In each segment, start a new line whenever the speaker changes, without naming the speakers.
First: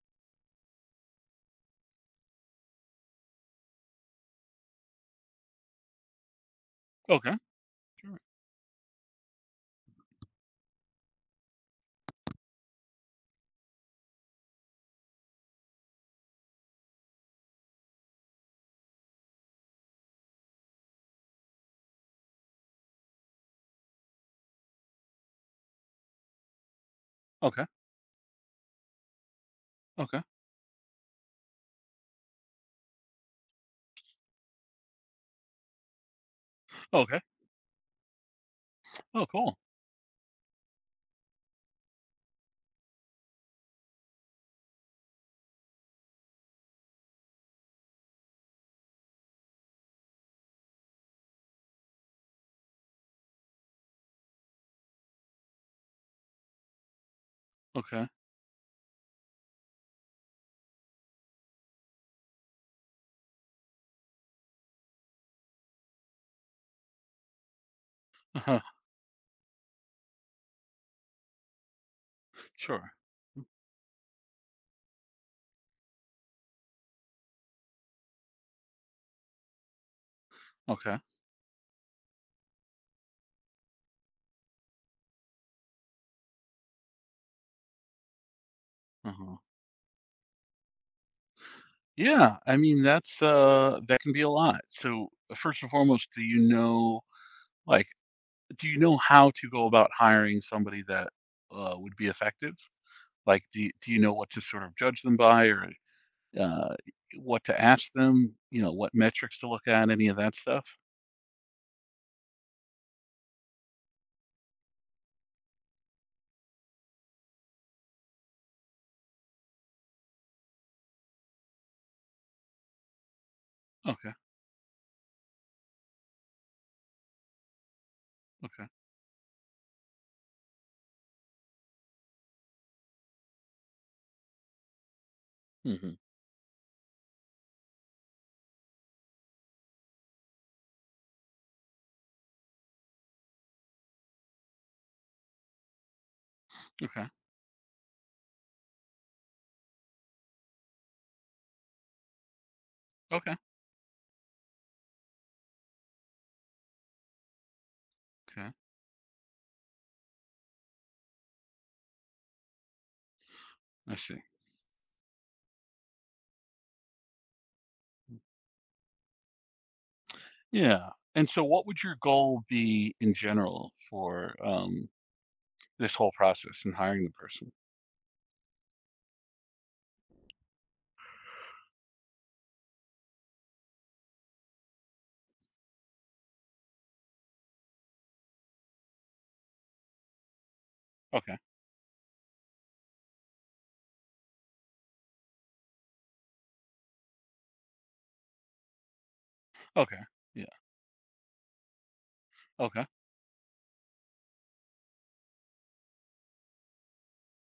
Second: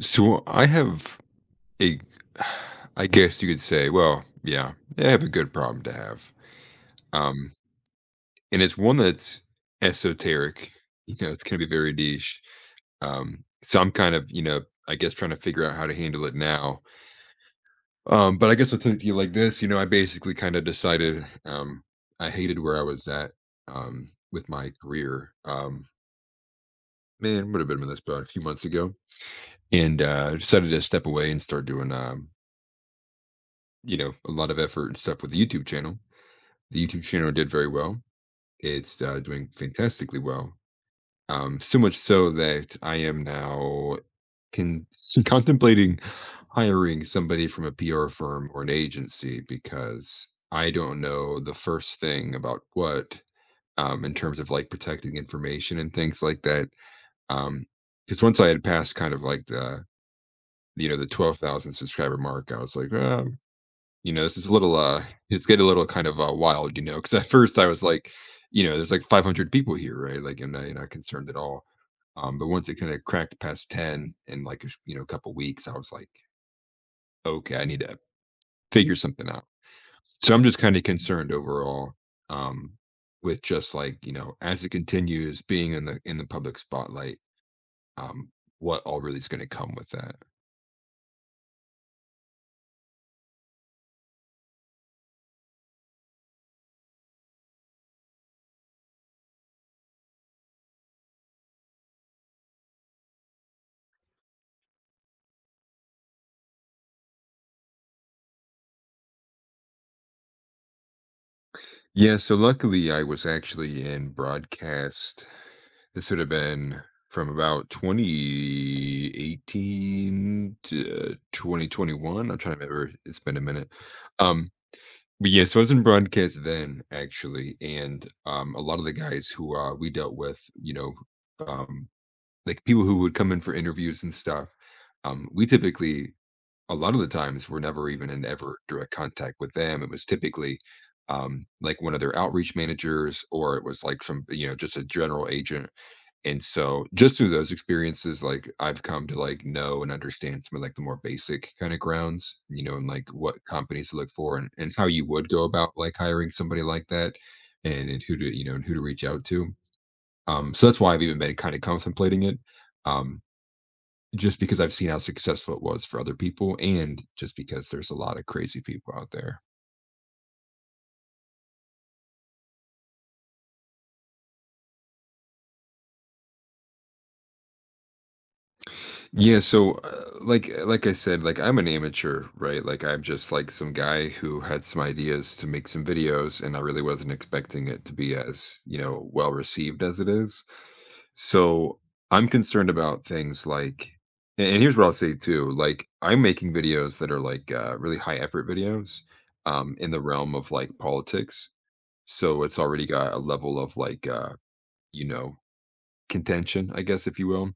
So I have a, I guess you could say, well, yeah, I have a good problem to have.
Okay,
Um,
sure.
and it's one that's esoteric. You know, it's going to be very niche. So I'm kind of, you know, I guess trying to figure out how to handle it now. But I guess I'll tell it to you like this. You know, I basically kind of decided I hated where I was at with my career. Man, would
Okay,
have been this about a few months ago. And
okay,
decided to step away and start doing you know, a lot of effort and stuff with the YouTube channel. The YouTube
okay.
channel did very well. It's
Oh,
doing
cool.
fantastically well. So much so that I am now con- contemplating hiring somebody from a PR firm or an agency because I don't know the first thing about what, in terms of like protecting information and things like that. Um,
Okay.
because once I had passed kind of like the, you know, the 12,000 subscriber mark, I was like, you know, this is a little, it's getting a little kind of wild, you know, because at first I was like,
Uh-huh.
you know, there's like 500 people here, right? Like, I'm not, you're not concerned at all. But once it kind
Sure.
of cracked past 10 in like, a, you know, a couple weeks, I was like, okay, I need to figure something out. So I'm just kind of
Okay.
concerned overall, um, with just like, you know, as it continues being in the public spotlight, um, what all really is
Uh-huh.
going to come with that.
Yeah, I mean, that can be a lot. So, first and foremost, like, do you know how to go about hiring somebody that, would be effective? Like, do you know what to sort of judge them by or, uh, what to ask them? You know, what metrics to look at, any of that stuff?
Yeah, so luckily I was actually in broadcast. This would have been from about 2018 to 2021. I'm trying to remember. It's been a minute.
Okay,
Um, but yeah, so I was in broadcast then, actually, and a
okay.
lot of the guys who we dealt with, you know, um, like people who would come in for interviews and stuff. We
Hmm.
typically, a lot of the times, were never even in ever direct contact with them. It was typically, like one of their outreach managers, or it was like from, you know, just a general agent. And so
Okay,
just through those experiences, like I've come to like know and understand some of like the more basic kind of grounds, you know, and like
okay,
what companies to look for, and how you would go about like hiring somebody like that, and who to, you
okay.
know, and who to reach out to. So that's why I've even been kind of contemplating it. Um,
I see.
just because I've seen how successful it was for other people and just because there's a lot of crazy people out there.
Yeah, and so what would your goal be in general for, this whole process in hiring the person?
Yeah, so like I said, like I'm an amateur, right? Like I'm just like some guy who had some ideas to make some videos and I really wasn't expecting it to be as, you know, well received as it is.
Okay,
So I'm concerned about things like and here's what I'll say too, like I'm making videos that are like really high effort videos in
okay,
the realm
yeah,
of like politics. So it's already
okay,
got a level of like you know, contention, I guess if you will.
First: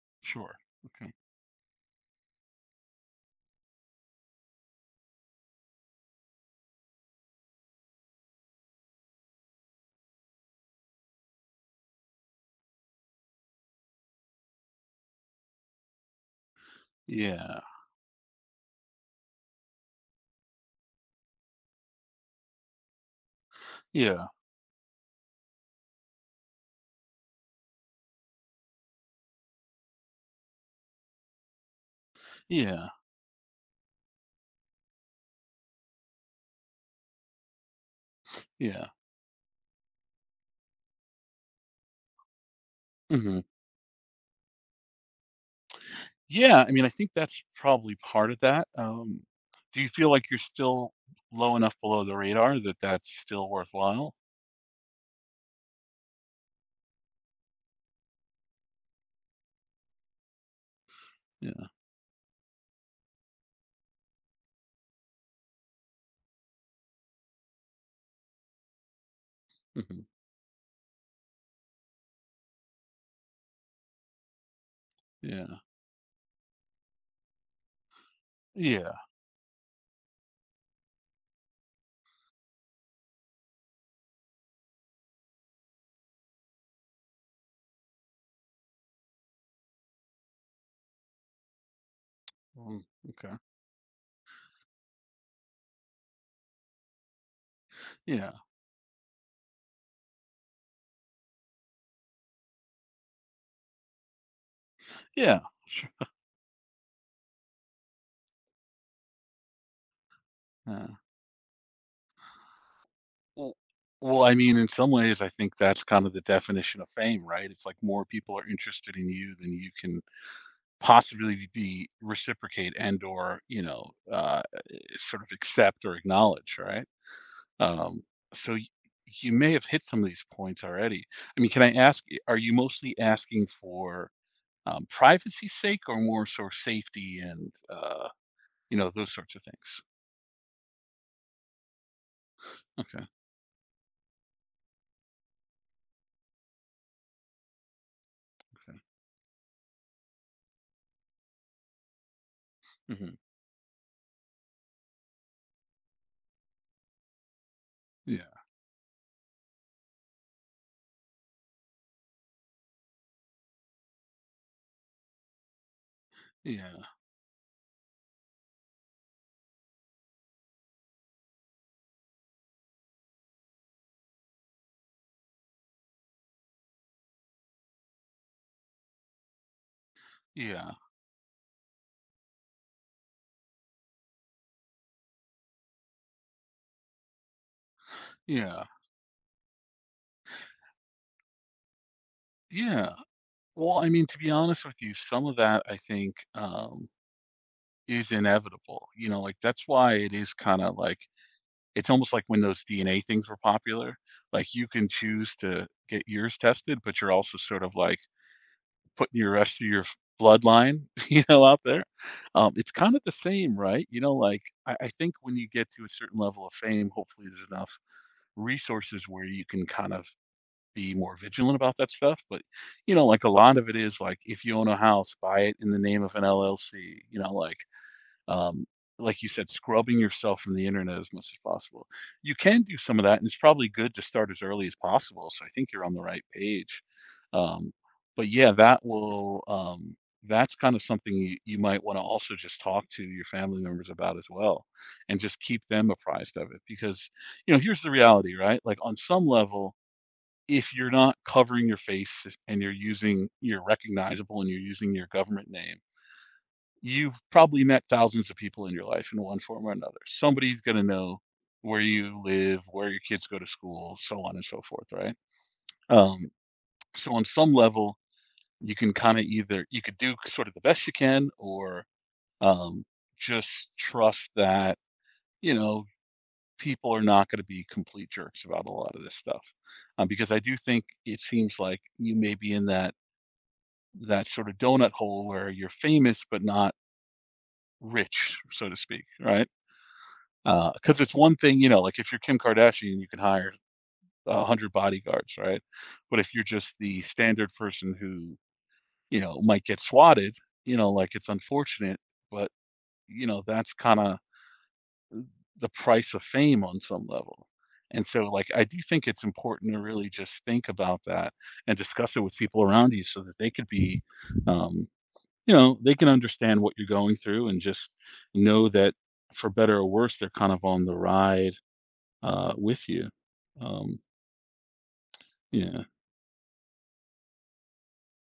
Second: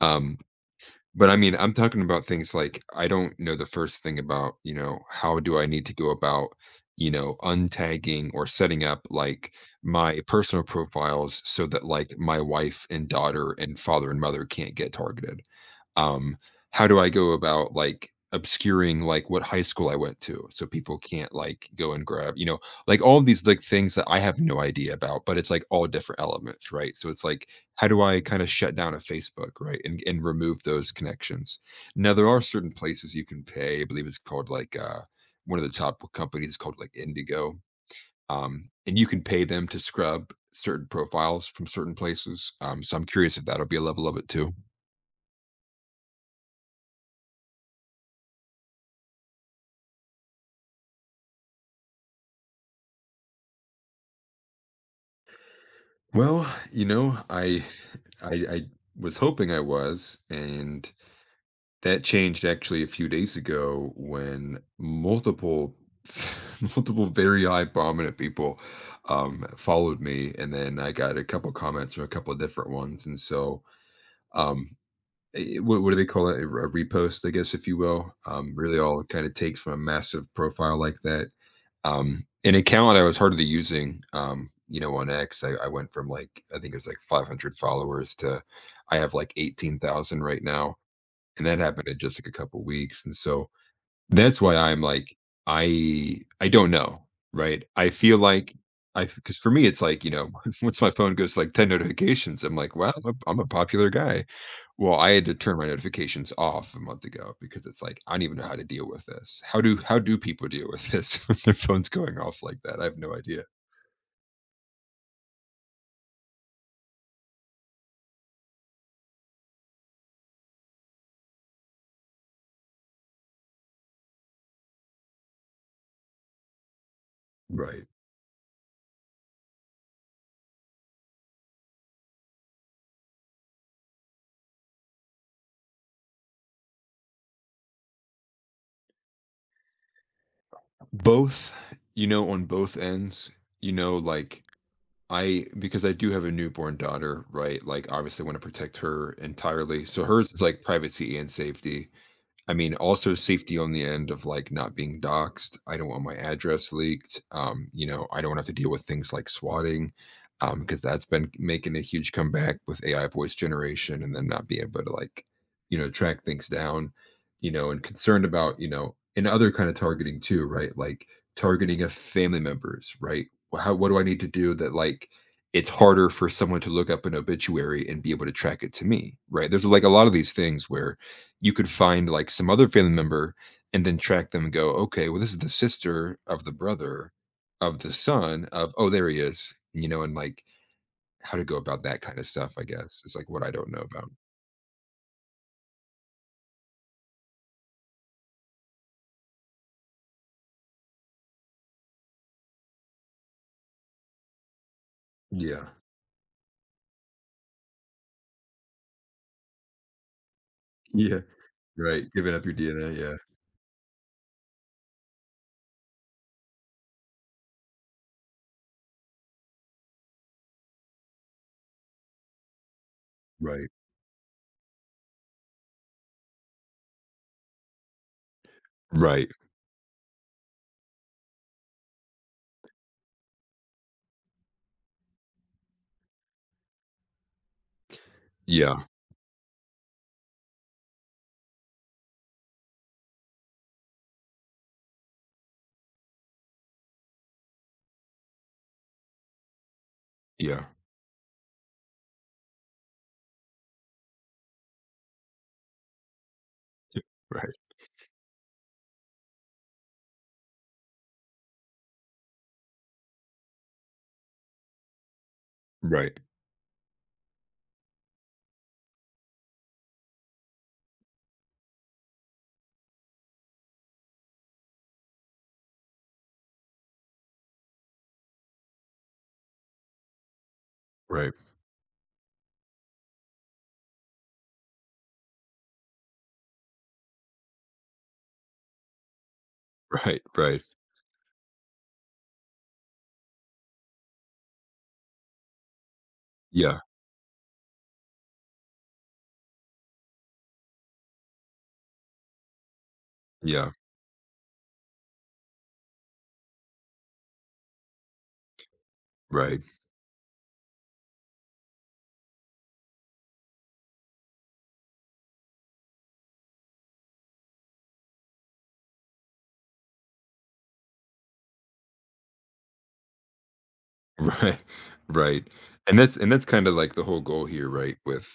Um,
sure, okay.
but I mean, I'm talking about things like I don't know the first thing about, you know, how do I need to go about, you know, untagging or setting up like my personal profiles so that like my wife and daughter and father and mother can't get targeted. Um, how do I go
Yeah,
about, like, obscuring, like, what high school I went to so people can't, like, go and grab, you know, like, all of these, like, things that I
yeah,
have no idea about, but it's, like, all different elements, right? So it's, like, how do I kinda shut down a Facebook, right, and remove those connections? Now, there are certain
yeah,
places you can pay, I believe it's called, like, one of the top companies is called, like, Indigo,
yeah,
and you can pay them to scrub certain profiles from certain places, so I'm curious
mhm.
if that'll be a level of it too.
Yeah, I mean, I think that's probably part of that, do you feel like you're still low enough below the radar that that's still worthwhile?
Well, you know, I was hoping I was, and
Yeah,
that changed actually a few days ago when multiple multiple very high prominent people followed
mhm,
me and then I got a couple comments from a couple different ones, and so um, eh,
yeah,
what, what do they call it? A repost, I guess, if you will. Really,
yeah,
all it kind of takes from a massive profile like that. An account I was hardly using, you know, on X, I went from like, I think it was like 500 followers to I have like 18,000 right now. And that happened in just like a couple
mm,
weeks. And
okay,
so, that's why I'm like, I don't know, right? I feel
yeah,
like I because for me, it's like, you know, once my phone goes like 10 notifications, I'm like, wow, I'm a popular guy. Well, I had to
yeah,
turn my
sure,
notifications off a month ago because it's like, I don't even know how to deal with this. How do people deal
yeah.
with this when their phone's going off like that? I have no idea.
W well, I mean, in some ways, I think that's kind of the definition of fame, right? It's like more people are interested in you than you can possibly be reciprocate and or, sort of accept or acknowledge, right?
Right.
Um, so y you may have hit some of these points already. I mean, can I ask, are you mostly asking for, privacy's sake or more sort of safety and, those sorts of things?
Both, you know, on both
Okay,
ends, you know, like I because I do have a newborn daughter, right? Like, obviously, want to
okay.
protect her entirely. So hers is like privacy and safety. I mean, also
Mhm.
safety on the end of like not being doxxed. I don't want my address leaked. You know, I don't
Yeah,
have to deal with things like swatting, because that's been making a huge comeback with AI voice generation and then not being able to like, you know, track things
yeah,
down, you know, and concerned about, you know, and other kind of targeting too, right? Like targeting of family members, right? How What do I need to do that like it's harder for someone to look up an obituary and be able to track it to me, right? There's like a lot of these things
yeah,
where you could find like some other family member and then track them and go, okay, well, this is the sister of the brother of the son
yeah,
of, oh, there he is, you know, and like how to go about that kind of stuff, I
yeah.
guess, is like what I don't know
Well, I mean,
about.
to be honest with you, some of that I think is inevitable. You know, like that's why it is kind of like it's almost like when those DNA things were popular. Like you can choose to
Yeah.
get yours tested, but you're also sort of like putting your rest of your bloodline,
Yeah.
you know, out there.
Right. Giving up your
It's
DNA.
kind of the
Yeah.
same, right? You know, like I think when you get to a certain level of fame, hopefully there's enough resources where you can kind of be more vigilant about that stuff. But, you know, like a lot of
Right.
it is like if you own a house, buy it in the name of an LLC, you know, um like
Right.
you said, scrubbing yourself from the internet as much as possible. You can do some of that, and it's probably good to start as early as possible. So I think you're on the right page. Um, but yeah,
Yeah.
that's kind of something you might want to also just talk to your family members about as well, and just keep them apprised of it. Because here's the reality, right? Like on some level,
Yeah.
if you're not covering your face and you're recognizable and you're using your government name, you've
Right.
probably met thousands of people in your life in one form or another. Somebody's going to know where you live, where your kids go to school, so on and so forth, right?
Right.
Um, so on some level, you can kind of either you could do sort of the best you can, or um, just trust that you know people are not going to be complete jerks about a lot of this stuff, because I do think it
Right.
seems like you may be in that sort of donut hole where you're famous but not rich, so to speak, right?
Right. Right.
Because it's one thing, you know, like if you're Kim Kardashian, you can hire a hundred bodyguards, right? But if you're just
Yeah.
the standard person who might get swatted, like it's unfortunate, but
Yeah.
that's kind of the price of fame on some level. And so, like, I do think it's
Right.
important to really just think about that and discuss it with people around you so that they could be um, they can understand what you're going through and just know that for better or worse, they're kind of on the ride with you. Um,
Right. Right.
yeah,
And that's kinda like the whole goal here, right, with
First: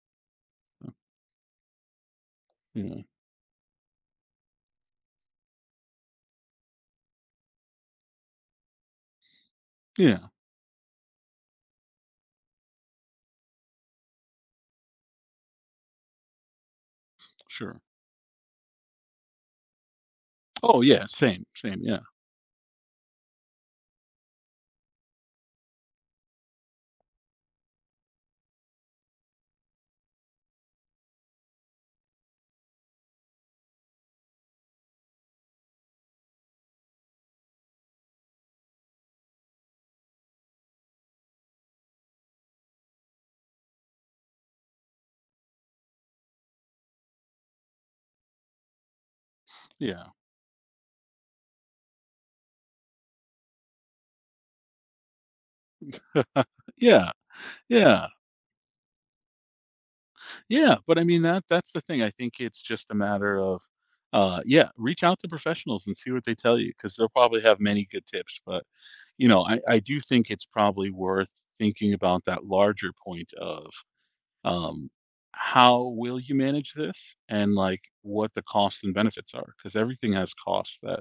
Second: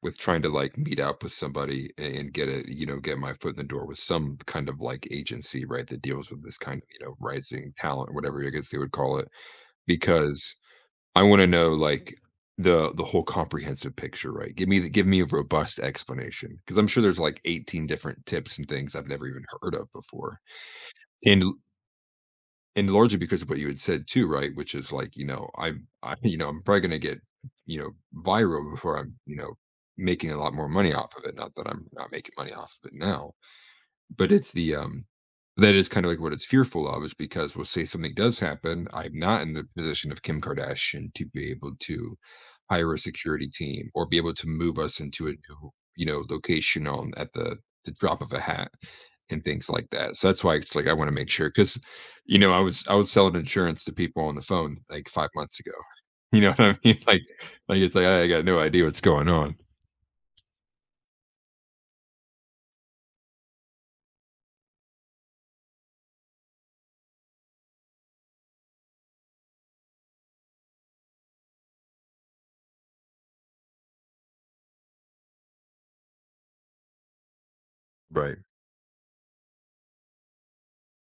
trying to, like, meet up with somebody a and get a you know,
yeah,
get my foot in the door with some kind of, like, agency, right, that deals with this kind of, you know, rising talent, whatever I guess they would call it,
yeah,
because I wanna know, like, the whole comprehensive picture, right? Give me a robust explanation, because 'cause I'm sure there's, like,
sure.
18 different tips and things I've never even heard of before.
Oh yeah,
And
same, same. Yeah,
and largely because of what you had said too, right? Which is like, you know, you know, I'm probably going to get, you know, viral before I'm, you know, making a lot more money off of it. Not that I'm not making money off of it now, but it's the, that is kind of like what it's fearful of, is because we'll say something does happen, I'm not in the position of Kim Kardashian to be able to hire a security team or be able to move us into a new, you know, location on at the drop of a hat and things like
yeah,
that. So that's why it's like I want to make sure because, you know, I was selling insurance to people on the phone like 5 months ago. You know what I mean?
yeah,
Like it's like
yeah,
I got no idea what's going on.
yeah. But I mean that that's the thing. I think it's just a matter of yeah, reach out to professionals and see what they tell you because they'll probably have many good tips. But I do think it's probably worth thinking about that larger point of um, how will you manage this and like what
Right.
the costs and benefits are because everything has costs that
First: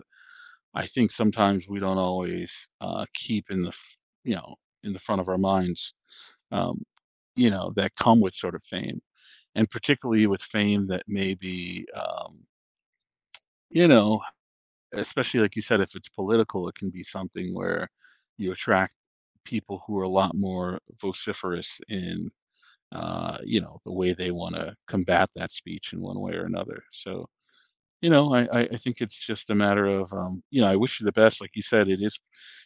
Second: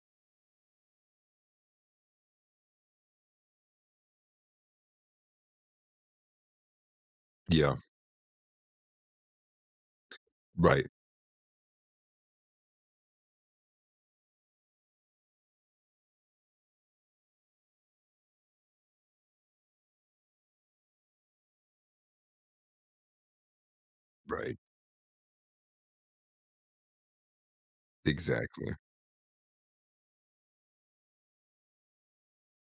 I think sometimes we don't always keep in you know the front of our minds um,
Yeah.
that come with sort of fame and particularly with
Right.
fame that may be you know especially like you said if it's political it can be something where you attract people who are a lot more vociferous in you know, the way they want
Right.
to combat that speech in one way or another. So, you know, I, I
Exactly.
I think it's just a matter of, I wish you the best. Like you said, it is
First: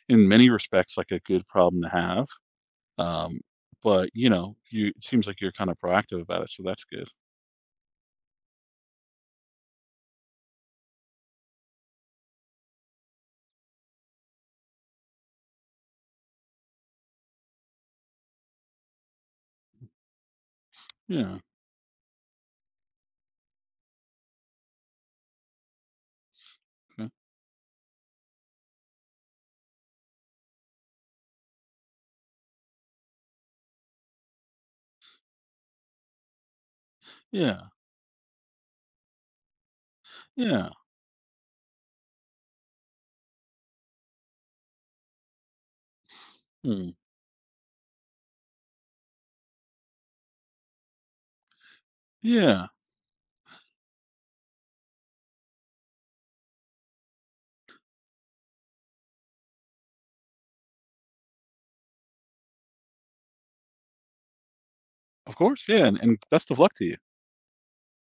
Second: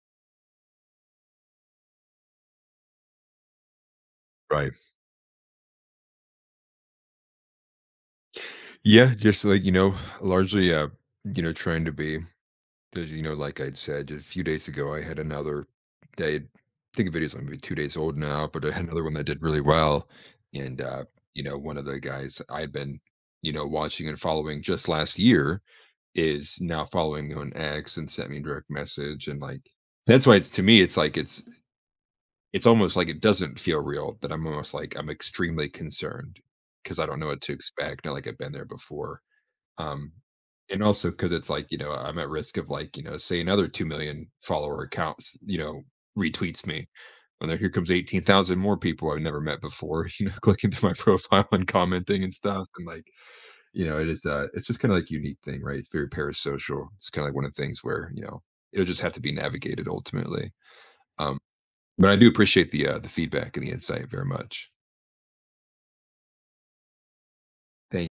in many respects like a good problem to have. Um, but you know,
Right.
you it seems like you're kind of proactive about it, so that's good.
Yeah, just like, you know, largely, you know, trying to be, because, you know, like I'd said just a few days ago, I had another day. I think the video's only 2 days old now, but I had another one that did really well. And,
Yeah,
you know, one of the guys I'd been, you know, watching and following just last year is now
okay.
following me on X and sent me a direct message. And like, that's why it's to me, it's like, it's almost like it doesn't feel real that I'm almost like I'm extremely concerned because I don't know what to
Yeah,
expect. Not like I've been there before um,
yeah,
and also because it's like, you know, I'm at risk of like, you know, say another 2 million follower accounts, you know, retweets me.
hmm,
And there here comes 18,000 more people I've never met before, you know, clicking to my profile and commenting and stuff.
yeah.
And like, you know, it is, it's just kind of like unique thing, right? It's very parasocial. It's kind of like one of the things where, you know, it'll just have to be navigated ultimately. Um, but I do appreciate the feedback and the insight very much.
Of course, yeah, and best of luck to you.
Thank